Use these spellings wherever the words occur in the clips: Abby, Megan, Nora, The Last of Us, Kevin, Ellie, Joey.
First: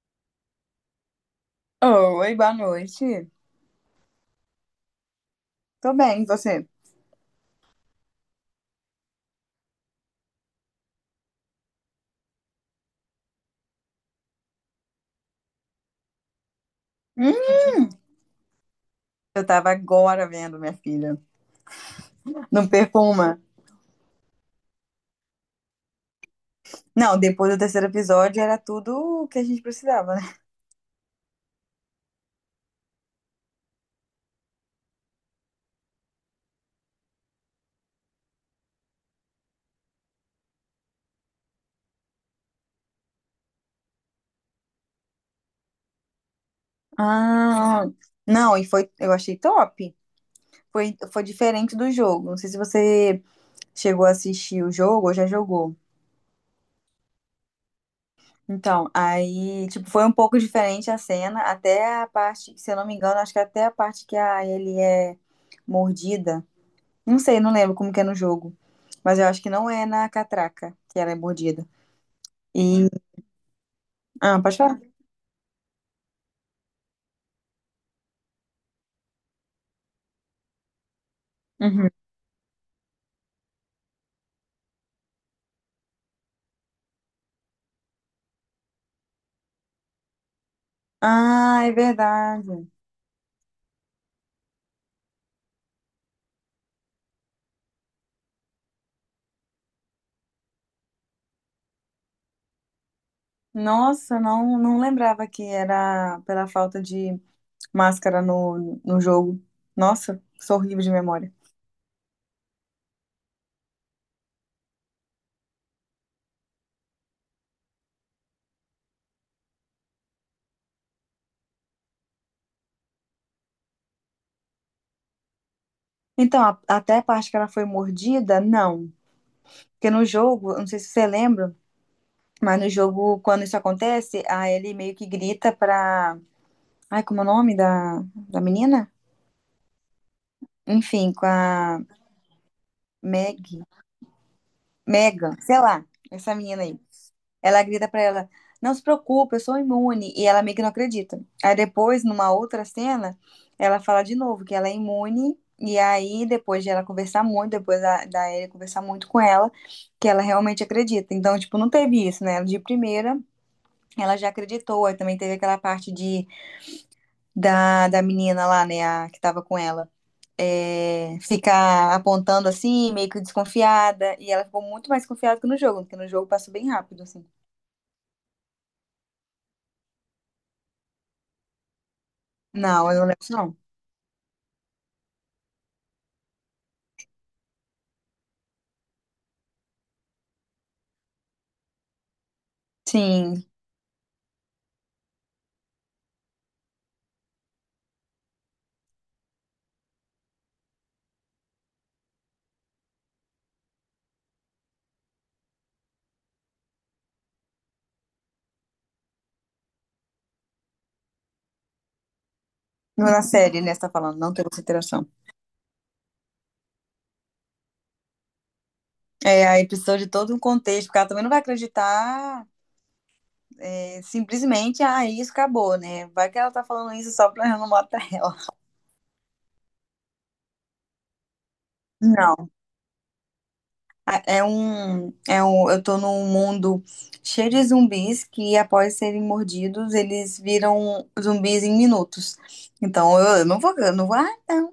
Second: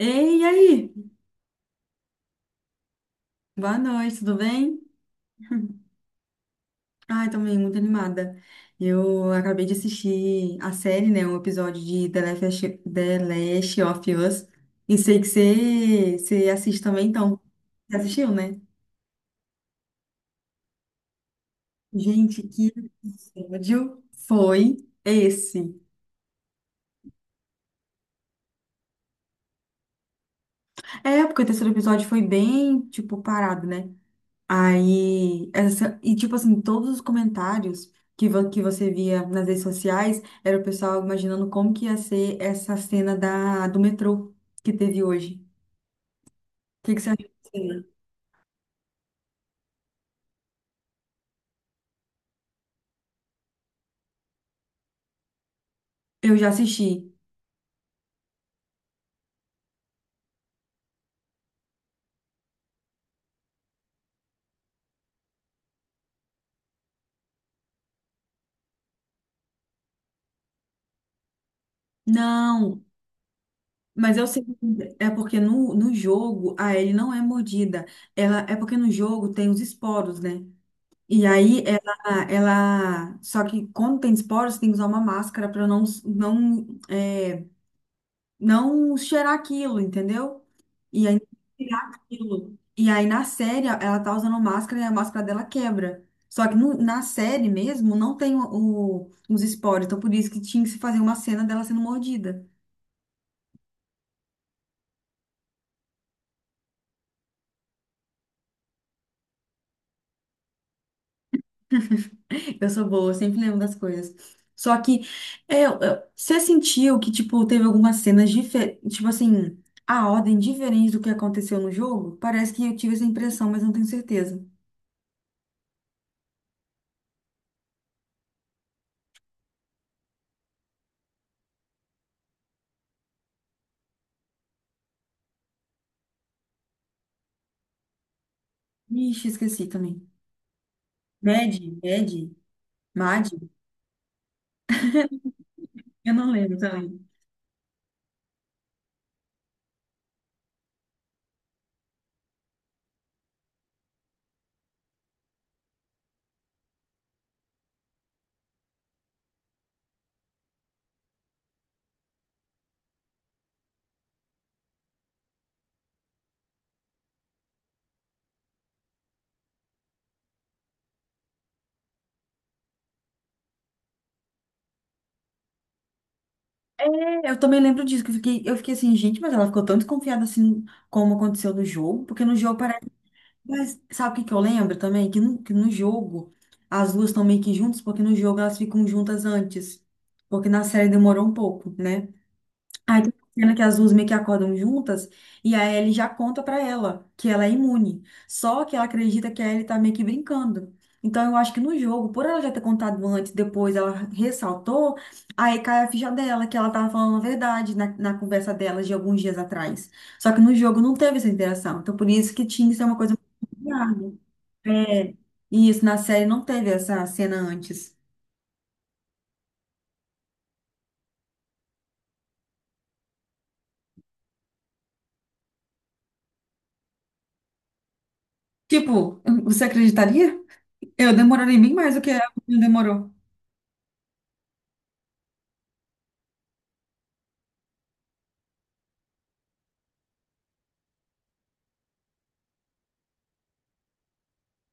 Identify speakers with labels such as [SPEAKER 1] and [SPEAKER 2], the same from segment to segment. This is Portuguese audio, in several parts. [SPEAKER 1] Ei, e aí?
[SPEAKER 2] Oi, boa noite.
[SPEAKER 1] Boa noite, tudo bem?
[SPEAKER 2] Tô bem, e você?
[SPEAKER 1] Ai, também muito animada. Eu acabei de assistir a série, né? Um episódio de The Last of Us. E sei que você assiste também, então.
[SPEAKER 2] Hum,
[SPEAKER 1] Você assistiu, né?
[SPEAKER 2] eu tava agora vendo, minha filha.
[SPEAKER 1] Gente,
[SPEAKER 2] Não
[SPEAKER 1] que
[SPEAKER 2] perco uma.
[SPEAKER 1] episódio foi esse?
[SPEAKER 2] Não, depois do terceiro episódio era tudo o que a gente precisava, né?
[SPEAKER 1] É, porque o terceiro episódio foi bem, tipo, parado, né? Aí, essa, e tipo assim, todos os comentários que, que você via nas redes sociais era o pessoal imaginando como que ia ser essa cena da, do metrô que teve hoje. O que, que você achou da
[SPEAKER 2] Ah,
[SPEAKER 1] cena?
[SPEAKER 2] não, e foi, eu achei top. Foi diferente do jogo. Não sei se você chegou a assistir o jogo ou já jogou.
[SPEAKER 1] Eu já assisti.
[SPEAKER 2] Então, aí, tipo, foi um pouco diferente a cena, até a parte, se eu não me engano, acho que até a parte que a ele é mordida. Não sei, não lembro como que é no jogo. Mas eu acho que não é na catraca que ela é mordida.
[SPEAKER 1] Não,
[SPEAKER 2] E.
[SPEAKER 1] mas eu
[SPEAKER 2] Ah,
[SPEAKER 1] sei que
[SPEAKER 2] pode falar?
[SPEAKER 1] é porque no, no jogo a Ellie não é mordida. Ela, é porque no jogo tem os esporos, né? E aí
[SPEAKER 2] Uhum.
[SPEAKER 1] ela. Só que quando tem esporos, tem que usar uma máscara para não, não é, não cheirar aquilo, entendeu? E aí
[SPEAKER 2] Ah, é
[SPEAKER 1] tirar aquilo.
[SPEAKER 2] verdade.
[SPEAKER 1] E aí na série ela tá usando máscara e a máscara dela quebra. Só que na série mesmo não tem os esporos, então por isso que tinha que se fazer uma cena dela sendo mordida.
[SPEAKER 2] Nossa, não lembrava que era pela falta de máscara no jogo. Nossa, sou horrível de memória.
[SPEAKER 1] Eu sou boa, eu sempre lembro das coisas. Só que é, você sentiu que, tipo, teve algumas cenas diferentes, tipo assim, a ordem diferente do que aconteceu no jogo? Parece que eu tive essa impressão, mas não tenho certeza.
[SPEAKER 2] Então, até a parte que ela foi mordida, não. Porque no jogo, eu não sei se você lembra, mas no jogo, quando isso acontece, a Ellie meio que grita pra. Ai, como é o nome da menina?
[SPEAKER 1] Ixi, esqueci também.
[SPEAKER 2] Enfim, com
[SPEAKER 1] Mad,
[SPEAKER 2] a
[SPEAKER 1] Mad,
[SPEAKER 2] Meg.
[SPEAKER 1] Mad.
[SPEAKER 2] Megan, sei lá,
[SPEAKER 1] Eu não
[SPEAKER 2] essa
[SPEAKER 1] lembro
[SPEAKER 2] menina aí.
[SPEAKER 1] também.
[SPEAKER 2] Ela grita pra ela: Não se preocupe, eu sou imune. E ela meio que não acredita. Aí depois, numa outra cena, ela fala de novo que ela é imune. E aí, depois de ela conversar muito, depois da Ellie conversar muito com ela, que ela realmente acredita. Então, tipo, não teve isso, né? De primeira, ela já acreditou. Aí também teve aquela parte de, da menina lá, né? A, que tava com ela é, ficar apontando assim, meio que desconfiada. E ela ficou muito mais confiada que no jogo, porque no jogo passou bem rápido, assim.
[SPEAKER 1] É, eu também lembro disso, que eu fiquei assim, gente, mas ela ficou tão desconfiada assim, como aconteceu no jogo, porque no jogo parece.
[SPEAKER 2] Não, eu não lembro, não.
[SPEAKER 1] Mas sabe o que que eu lembro também? Que no jogo as duas estão meio que juntas, porque no jogo elas ficam juntas antes. Porque na série demorou um pouco, né? Aí tem uma
[SPEAKER 2] Sim,
[SPEAKER 1] cena que as duas meio que acordam juntas e a Ellie já conta pra ela que ela é imune. Só que ela acredita que a Ellie tá meio que brincando. Então eu acho que no jogo, por ela já ter contado antes, depois ela ressaltou, aí cai a ficha dela, que ela tava falando a verdade na, conversa dela de alguns dias atrás. Só que no jogo não teve essa interação. Então por isso que tinha que ser uma
[SPEAKER 2] não
[SPEAKER 1] coisa
[SPEAKER 2] na série,
[SPEAKER 1] muito
[SPEAKER 2] né? Você tá falando,
[SPEAKER 1] grave.
[SPEAKER 2] não teve essa interação.
[SPEAKER 1] É, e isso na série não teve essa cena antes.
[SPEAKER 2] É, aí precisou de todo um contexto, porque ela também não vai acreditar é, simplesmente, ah, isso acabou, né? Vai que ela tá falando isso só pra eu não matar ela.
[SPEAKER 1] Tipo, você acreditaria? Eu demoraria bem mais do que ela
[SPEAKER 2] Não.
[SPEAKER 1] demorou.
[SPEAKER 2] É um, eu tô num mundo cheio de zumbis que, após serem mordidos, eles viram zumbis em minutos. Então eu não vou, ah, não.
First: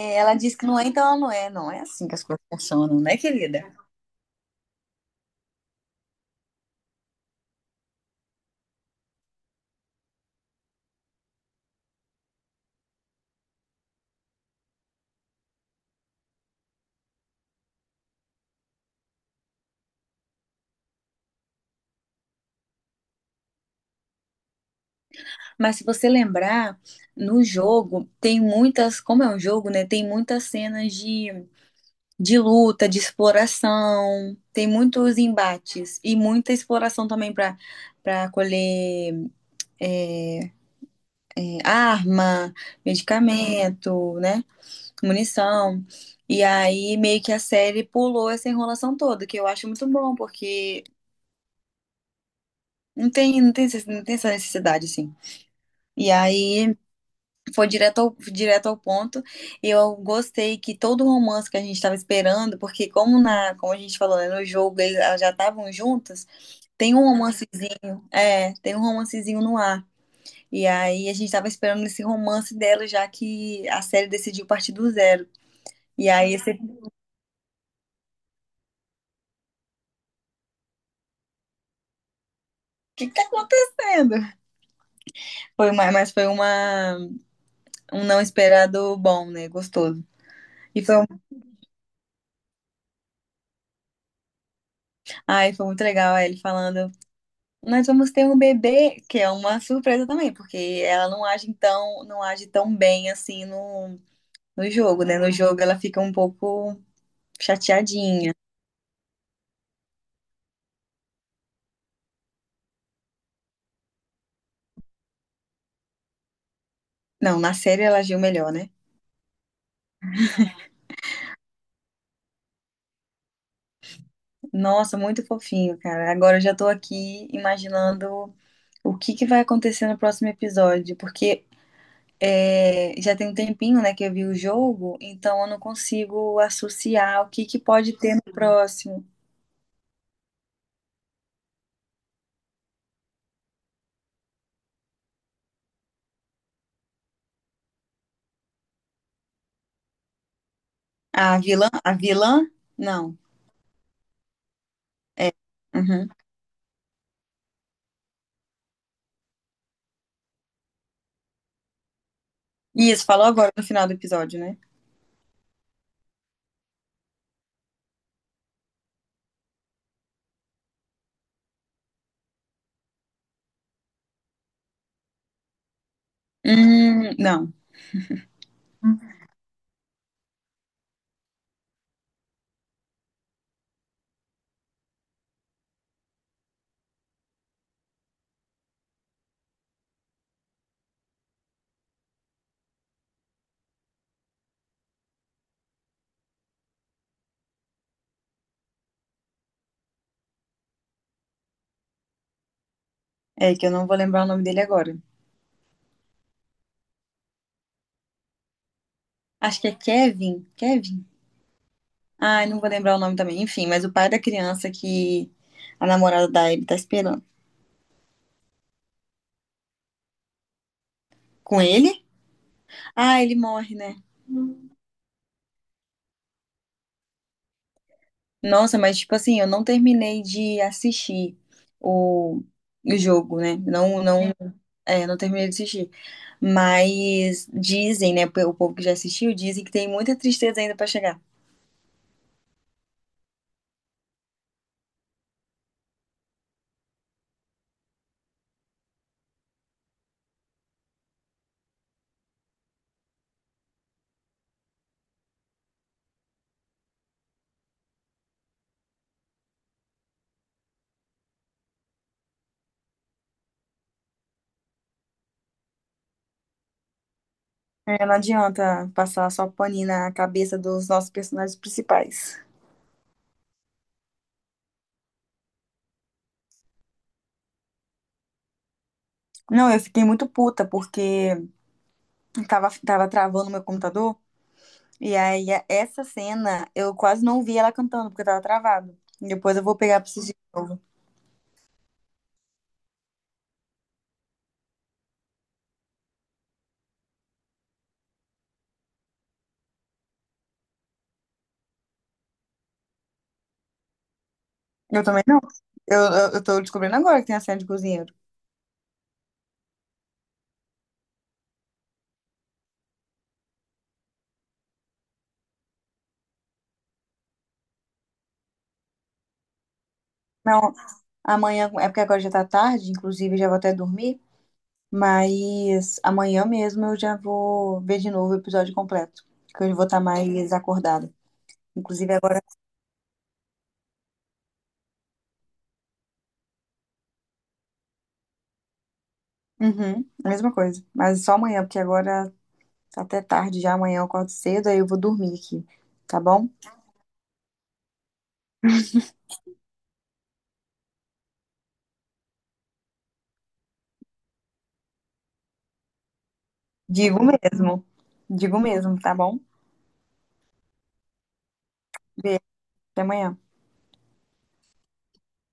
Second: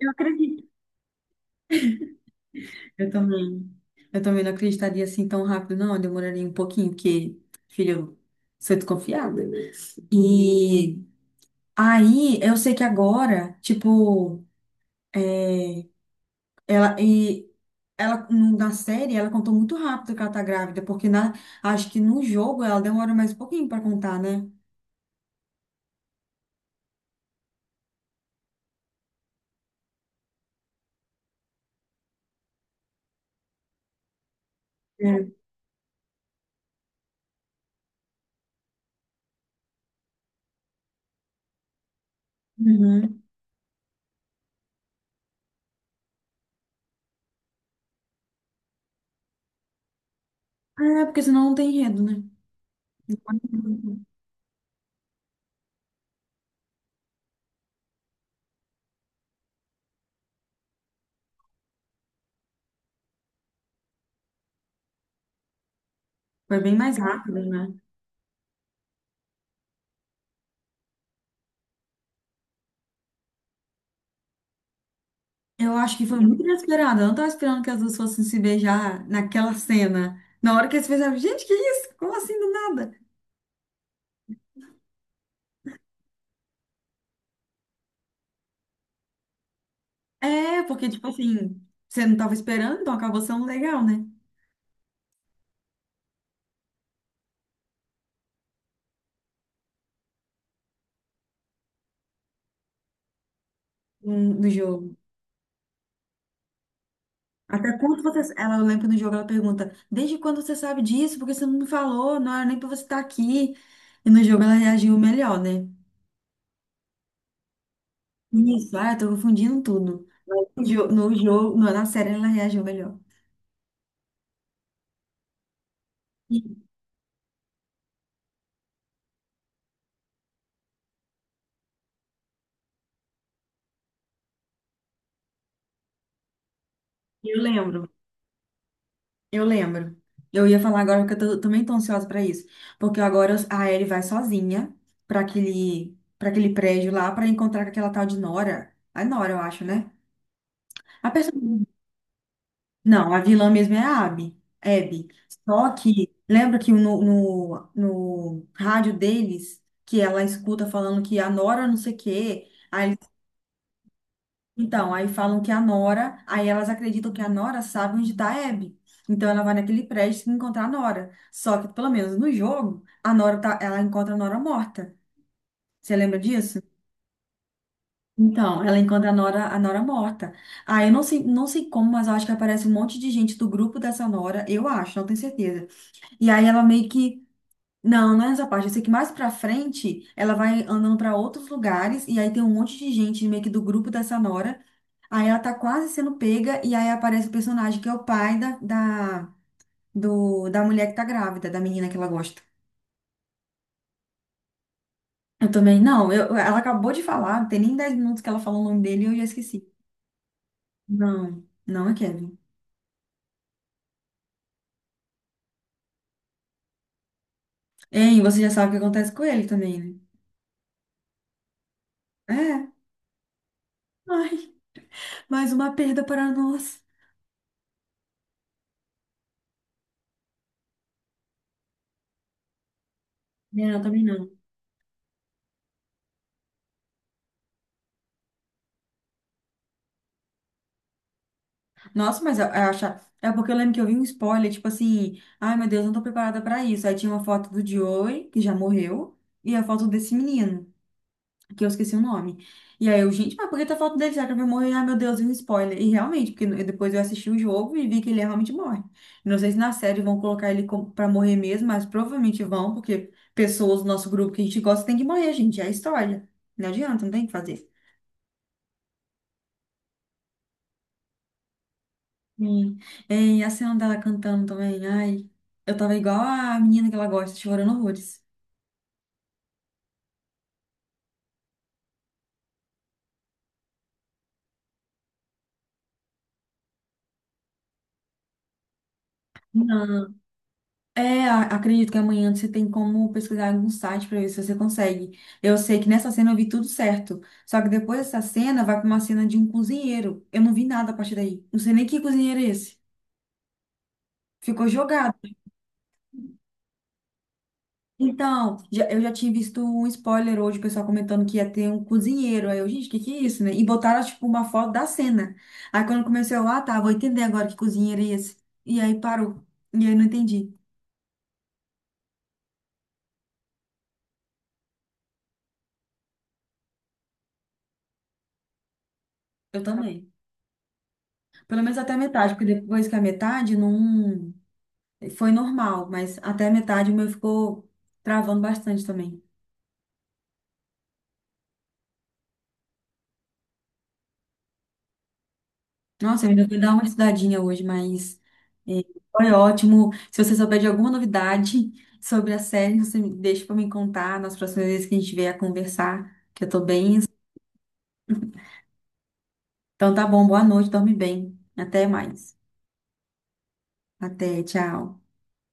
[SPEAKER 1] Eu
[SPEAKER 2] ela disse que
[SPEAKER 1] acredito.
[SPEAKER 2] não é, então ela não é. Não é assim que as coisas funcionam,
[SPEAKER 1] Eu
[SPEAKER 2] né, querida?
[SPEAKER 1] também. Eu também não acreditaria assim tão rápido, não. Eu demoraria um pouquinho, porque, filho, eu sou desconfiada. E aí, eu sei que agora, tipo, é, ela e ela na série ela contou muito rápido que ela tá grávida, porque acho que no jogo ela demora mais um pouquinho pra contar, né?
[SPEAKER 2] Mas se você lembrar, no jogo tem muitas, como é um jogo, né? Tem muitas cenas de luta, de exploração, tem muitos
[SPEAKER 1] É.
[SPEAKER 2] embates e muita exploração também para colher. É, é, arma,
[SPEAKER 1] Uhum.
[SPEAKER 2] medicamento, né? Munição. E aí meio que a série pulou essa enrolação toda, que eu acho muito bom, porque
[SPEAKER 1] É, porque senão não tem enredo, né?
[SPEAKER 2] não tem, não tem essa necessidade, assim. E aí foi direto ao ponto. E eu gostei que todo o romance que a gente estava esperando, porque como na, como a gente falou, né, no jogo elas já estavam juntas,
[SPEAKER 1] Foi bem
[SPEAKER 2] tem
[SPEAKER 1] mais
[SPEAKER 2] um
[SPEAKER 1] rápido, né?
[SPEAKER 2] romancezinho, é, tem um romancezinho no ar. E aí a gente estava esperando esse romance dela, já que a série decidiu partir do zero.
[SPEAKER 1] Eu acho que
[SPEAKER 2] E
[SPEAKER 1] foi
[SPEAKER 2] aí
[SPEAKER 1] muito
[SPEAKER 2] você, o
[SPEAKER 1] inesperado. Eu não estava esperando que as duas fossem se beijar naquela cena. Na hora que eles beijaram. Gente, que isso? Como assim do nada?
[SPEAKER 2] que que tá acontecendo? Foi uma, mas foi uma, um não esperado bom, né? Gostoso.
[SPEAKER 1] É,
[SPEAKER 2] E
[SPEAKER 1] porque,
[SPEAKER 2] foi,
[SPEAKER 1] tipo assim, você não estava esperando, então acabou sendo legal, né?
[SPEAKER 2] ai, foi muito legal aí ele falando, nós vamos ter um bebê, que é uma surpresa também, porque ela não age tão, não age tão bem assim no,
[SPEAKER 1] No
[SPEAKER 2] no
[SPEAKER 1] jogo.
[SPEAKER 2] jogo, né? No jogo ela fica um pouco
[SPEAKER 1] Até quando você.
[SPEAKER 2] chateadinha.
[SPEAKER 1] Ela, eu lembro no jogo, ela pergunta: Desde quando você sabe disso? Porque você não me falou, não era nem pra você estar aqui. E no jogo ela reagiu melhor, né?
[SPEAKER 2] Não, na série ela agiu melhor, né?
[SPEAKER 1] Isso, ah, eu tô confundindo tudo. Mas no jogo na série ela reagiu melhor.
[SPEAKER 2] Nossa, muito fofinho, cara. Agora eu já
[SPEAKER 1] E
[SPEAKER 2] tô aqui imaginando o que que vai acontecer no próximo episódio, porque é, já tem um tempinho, né, que eu vi o jogo, então eu não consigo associar o
[SPEAKER 1] Eu
[SPEAKER 2] que que
[SPEAKER 1] lembro.
[SPEAKER 2] pode ter no próximo.
[SPEAKER 1] Eu lembro. Eu ia falar agora porque eu também tô ansiosa pra isso. Porque agora a Ellie vai sozinha para aquele prédio lá pra encontrar com aquela tal de Nora. A Nora, eu acho, né? A pessoa.
[SPEAKER 2] A vilã? A vilã?
[SPEAKER 1] Não,
[SPEAKER 2] Não.
[SPEAKER 1] a vilã mesmo é a Abby. Abby. Só
[SPEAKER 2] Uhum.
[SPEAKER 1] que lembra que no, no rádio deles que ela escuta falando que a Nora não sei o quê. Aí
[SPEAKER 2] Isso, falou agora no final do episódio, né?
[SPEAKER 1] Então, aí falam que a Nora, aí elas acreditam que a Nora sabe onde está a Abby. Então ela vai naquele prédio encontrar a Nora. Só que, pelo menos no jogo, ela encontra a Nora morta. Você lembra disso?
[SPEAKER 2] Não.
[SPEAKER 1] Então, ela encontra a Nora morta. Aí eu não sei como, mas eu acho que aparece um monte de gente do grupo dessa Nora, eu acho, não tenho certeza. E aí ela meio que. Não, não é nessa parte. Eu sei que mais pra frente ela vai andando pra outros lugares e aí tem um monte de gente meio que do grupo dessa Nora. Aí ela tá quase sendo pega, e aí aparece o personagem que é o pai da, da, do, da mulher que tá grávida, da menina que ela gosta.
[SPEAKER 2] É que eu não vou lembrar o nome dele agora.
[SPEAKER 1] Eu também, não, eu, ela acabou de falar, não tem nem 10 minutos que ela falou o nome dele e eu já
[SPEAKER 2] Acho que
[SPEAKER 1] esqueci.
[SPEAKER 2] é Kevin. Kevin?
[SPEAKER 1] Não, não é Kevin.
[SPEAKER 2] Ai, não vou lembrar o nome também. Enfim, mas o pai da criança que a namorada da Ellie tá esperando.
[SPEAKER 1] Hein, você já sabe o que acontece com ele também, né?
[SPEAKER 2] Com ele?
[SPEAKER 1] É,
[SPEAKER 2] Ah, ele morre, né?
[SPEAKER 1] ai, mais uma perda para nós.
[SPEAKER 2] Nossa, mas tipo assim, eu não terminei de assistir o, o jogo, né?
[SPEAKER 1] É, eu também não.
[SPEAKER 2] Não, é, não terminei de assistir. Mas dizem, né? O povo que já assistiu dizem que tem muita tristeza ainda pra chegar.
[SPEAKER 1] Nossa, mas eu acho. É porque eu lembro que eu vi um spoiler, tipo assim, ai meu Deus, não tô preparada pra isso. Aí tinha uma foto do Joey, que já morreu, e a foto desse menino que eu esqueci o nome. E aí eu, gente, mas por que tá falando dele? Será que ele vai morrer? Ah, meu Deus, e um spoiler. E realmente, porque depois eu assisti o jogo e vi que ele realmente morre. Não sei se na série vão colocar ele como, pra morrer mesmo, mas provavelmente vão, porque pessoas do nosso grupo que a gente gosta tem que morrer, gente. É a história. Não adianta, não tem o que fazer.
[SPEAKER 2] É, não adianta passar só paninho na cabeça dos nossos personagens principais.
[SPEAKER 1] Sim. E a cena dela cantando também. Ai, eu tava igual a menina que ela gosta, chorando horrores.
[SPEAKER 2] Não, eu fiquei muito puta porque tava travando meu computador. E aí, essa cena, eu quase não vi ela cantando, porque tava travado. Depois eu vou pegar pra assistir.
[SPEAKER 1] É, acredito que amanhã você tem como pesquisar em algum site para ver se você consegue. Eu sei que nessa cena eu vi tudo certo. Só que depois dessa cena vai para uma cena de um cozinheiro. Eu não vi nada a partir daí. Não sei nem que cozinheiro é esse. Ficou
[SPEAKER 2] Eu
[SPEAKER 1] jogado.
[SPEAKER 2] também não. Eu tô descobrindo agora que tem a cena de cozinheiro.
[SPEAKER 1] Então, eu já tinha visto um spoiler hoje, o pessoal comentando que ia ter um cozinheiro. Aí eu, gente, o que que é isso, né? E botaram, tipo, uma foto da cena. Aí quando comecei, eu, ah, tá, vou entender agora que cozinheiro é esse. E aí parou. E aí não entendi.
[SPEAKER 2] Não, amanhã, é porque agora já tá tarde, inclusive já vou até dormir, mas amanhã mesmo eu já vou ver de novo o episódio completo,
[SPEAKER 1] Eu
[SPEAKER 2] que eu vou estar
[SPEAKER 1] também.
[SPEAKER 2] mais acordada.
[SPEAKER 1] Pelo menos até a
[SPEAKER 2] Inclusive
[SPEAKER 1] metade,
[SPEAKER 2] agora,
[SPEAKER 1] porque depois que a metade não. Foi normal, mas até a metade o meu ficou travando bastante também.
[SPEAKER 2] uhum, a mesma coisa, mas só amanhã, porque agora tá até tarde já, amanhã eu acordo cedo, aí eu vou dormir aqui, tá
[SPEAKER 1] Nossa, eu ainda
[SPEAKER 2] bom?
[SPEAKER 1] vou dar uma estudadinha hoje, mas é, foi ótimo. Se você souber de alguma novidade sobre a série, você me deixa para me contar nas próximas vezes que a gente vier a conversar, que eu tô bem.
[SPEAKER 2] Digo mesmo, digo mesmo, tá bom?
[SPEAKER 1] Então tá bom, boa noite, dorme bem. Até mais.
[SPEAKER 2] Beijo, até amanhã.
[SPEAKER 1] Até, tchau.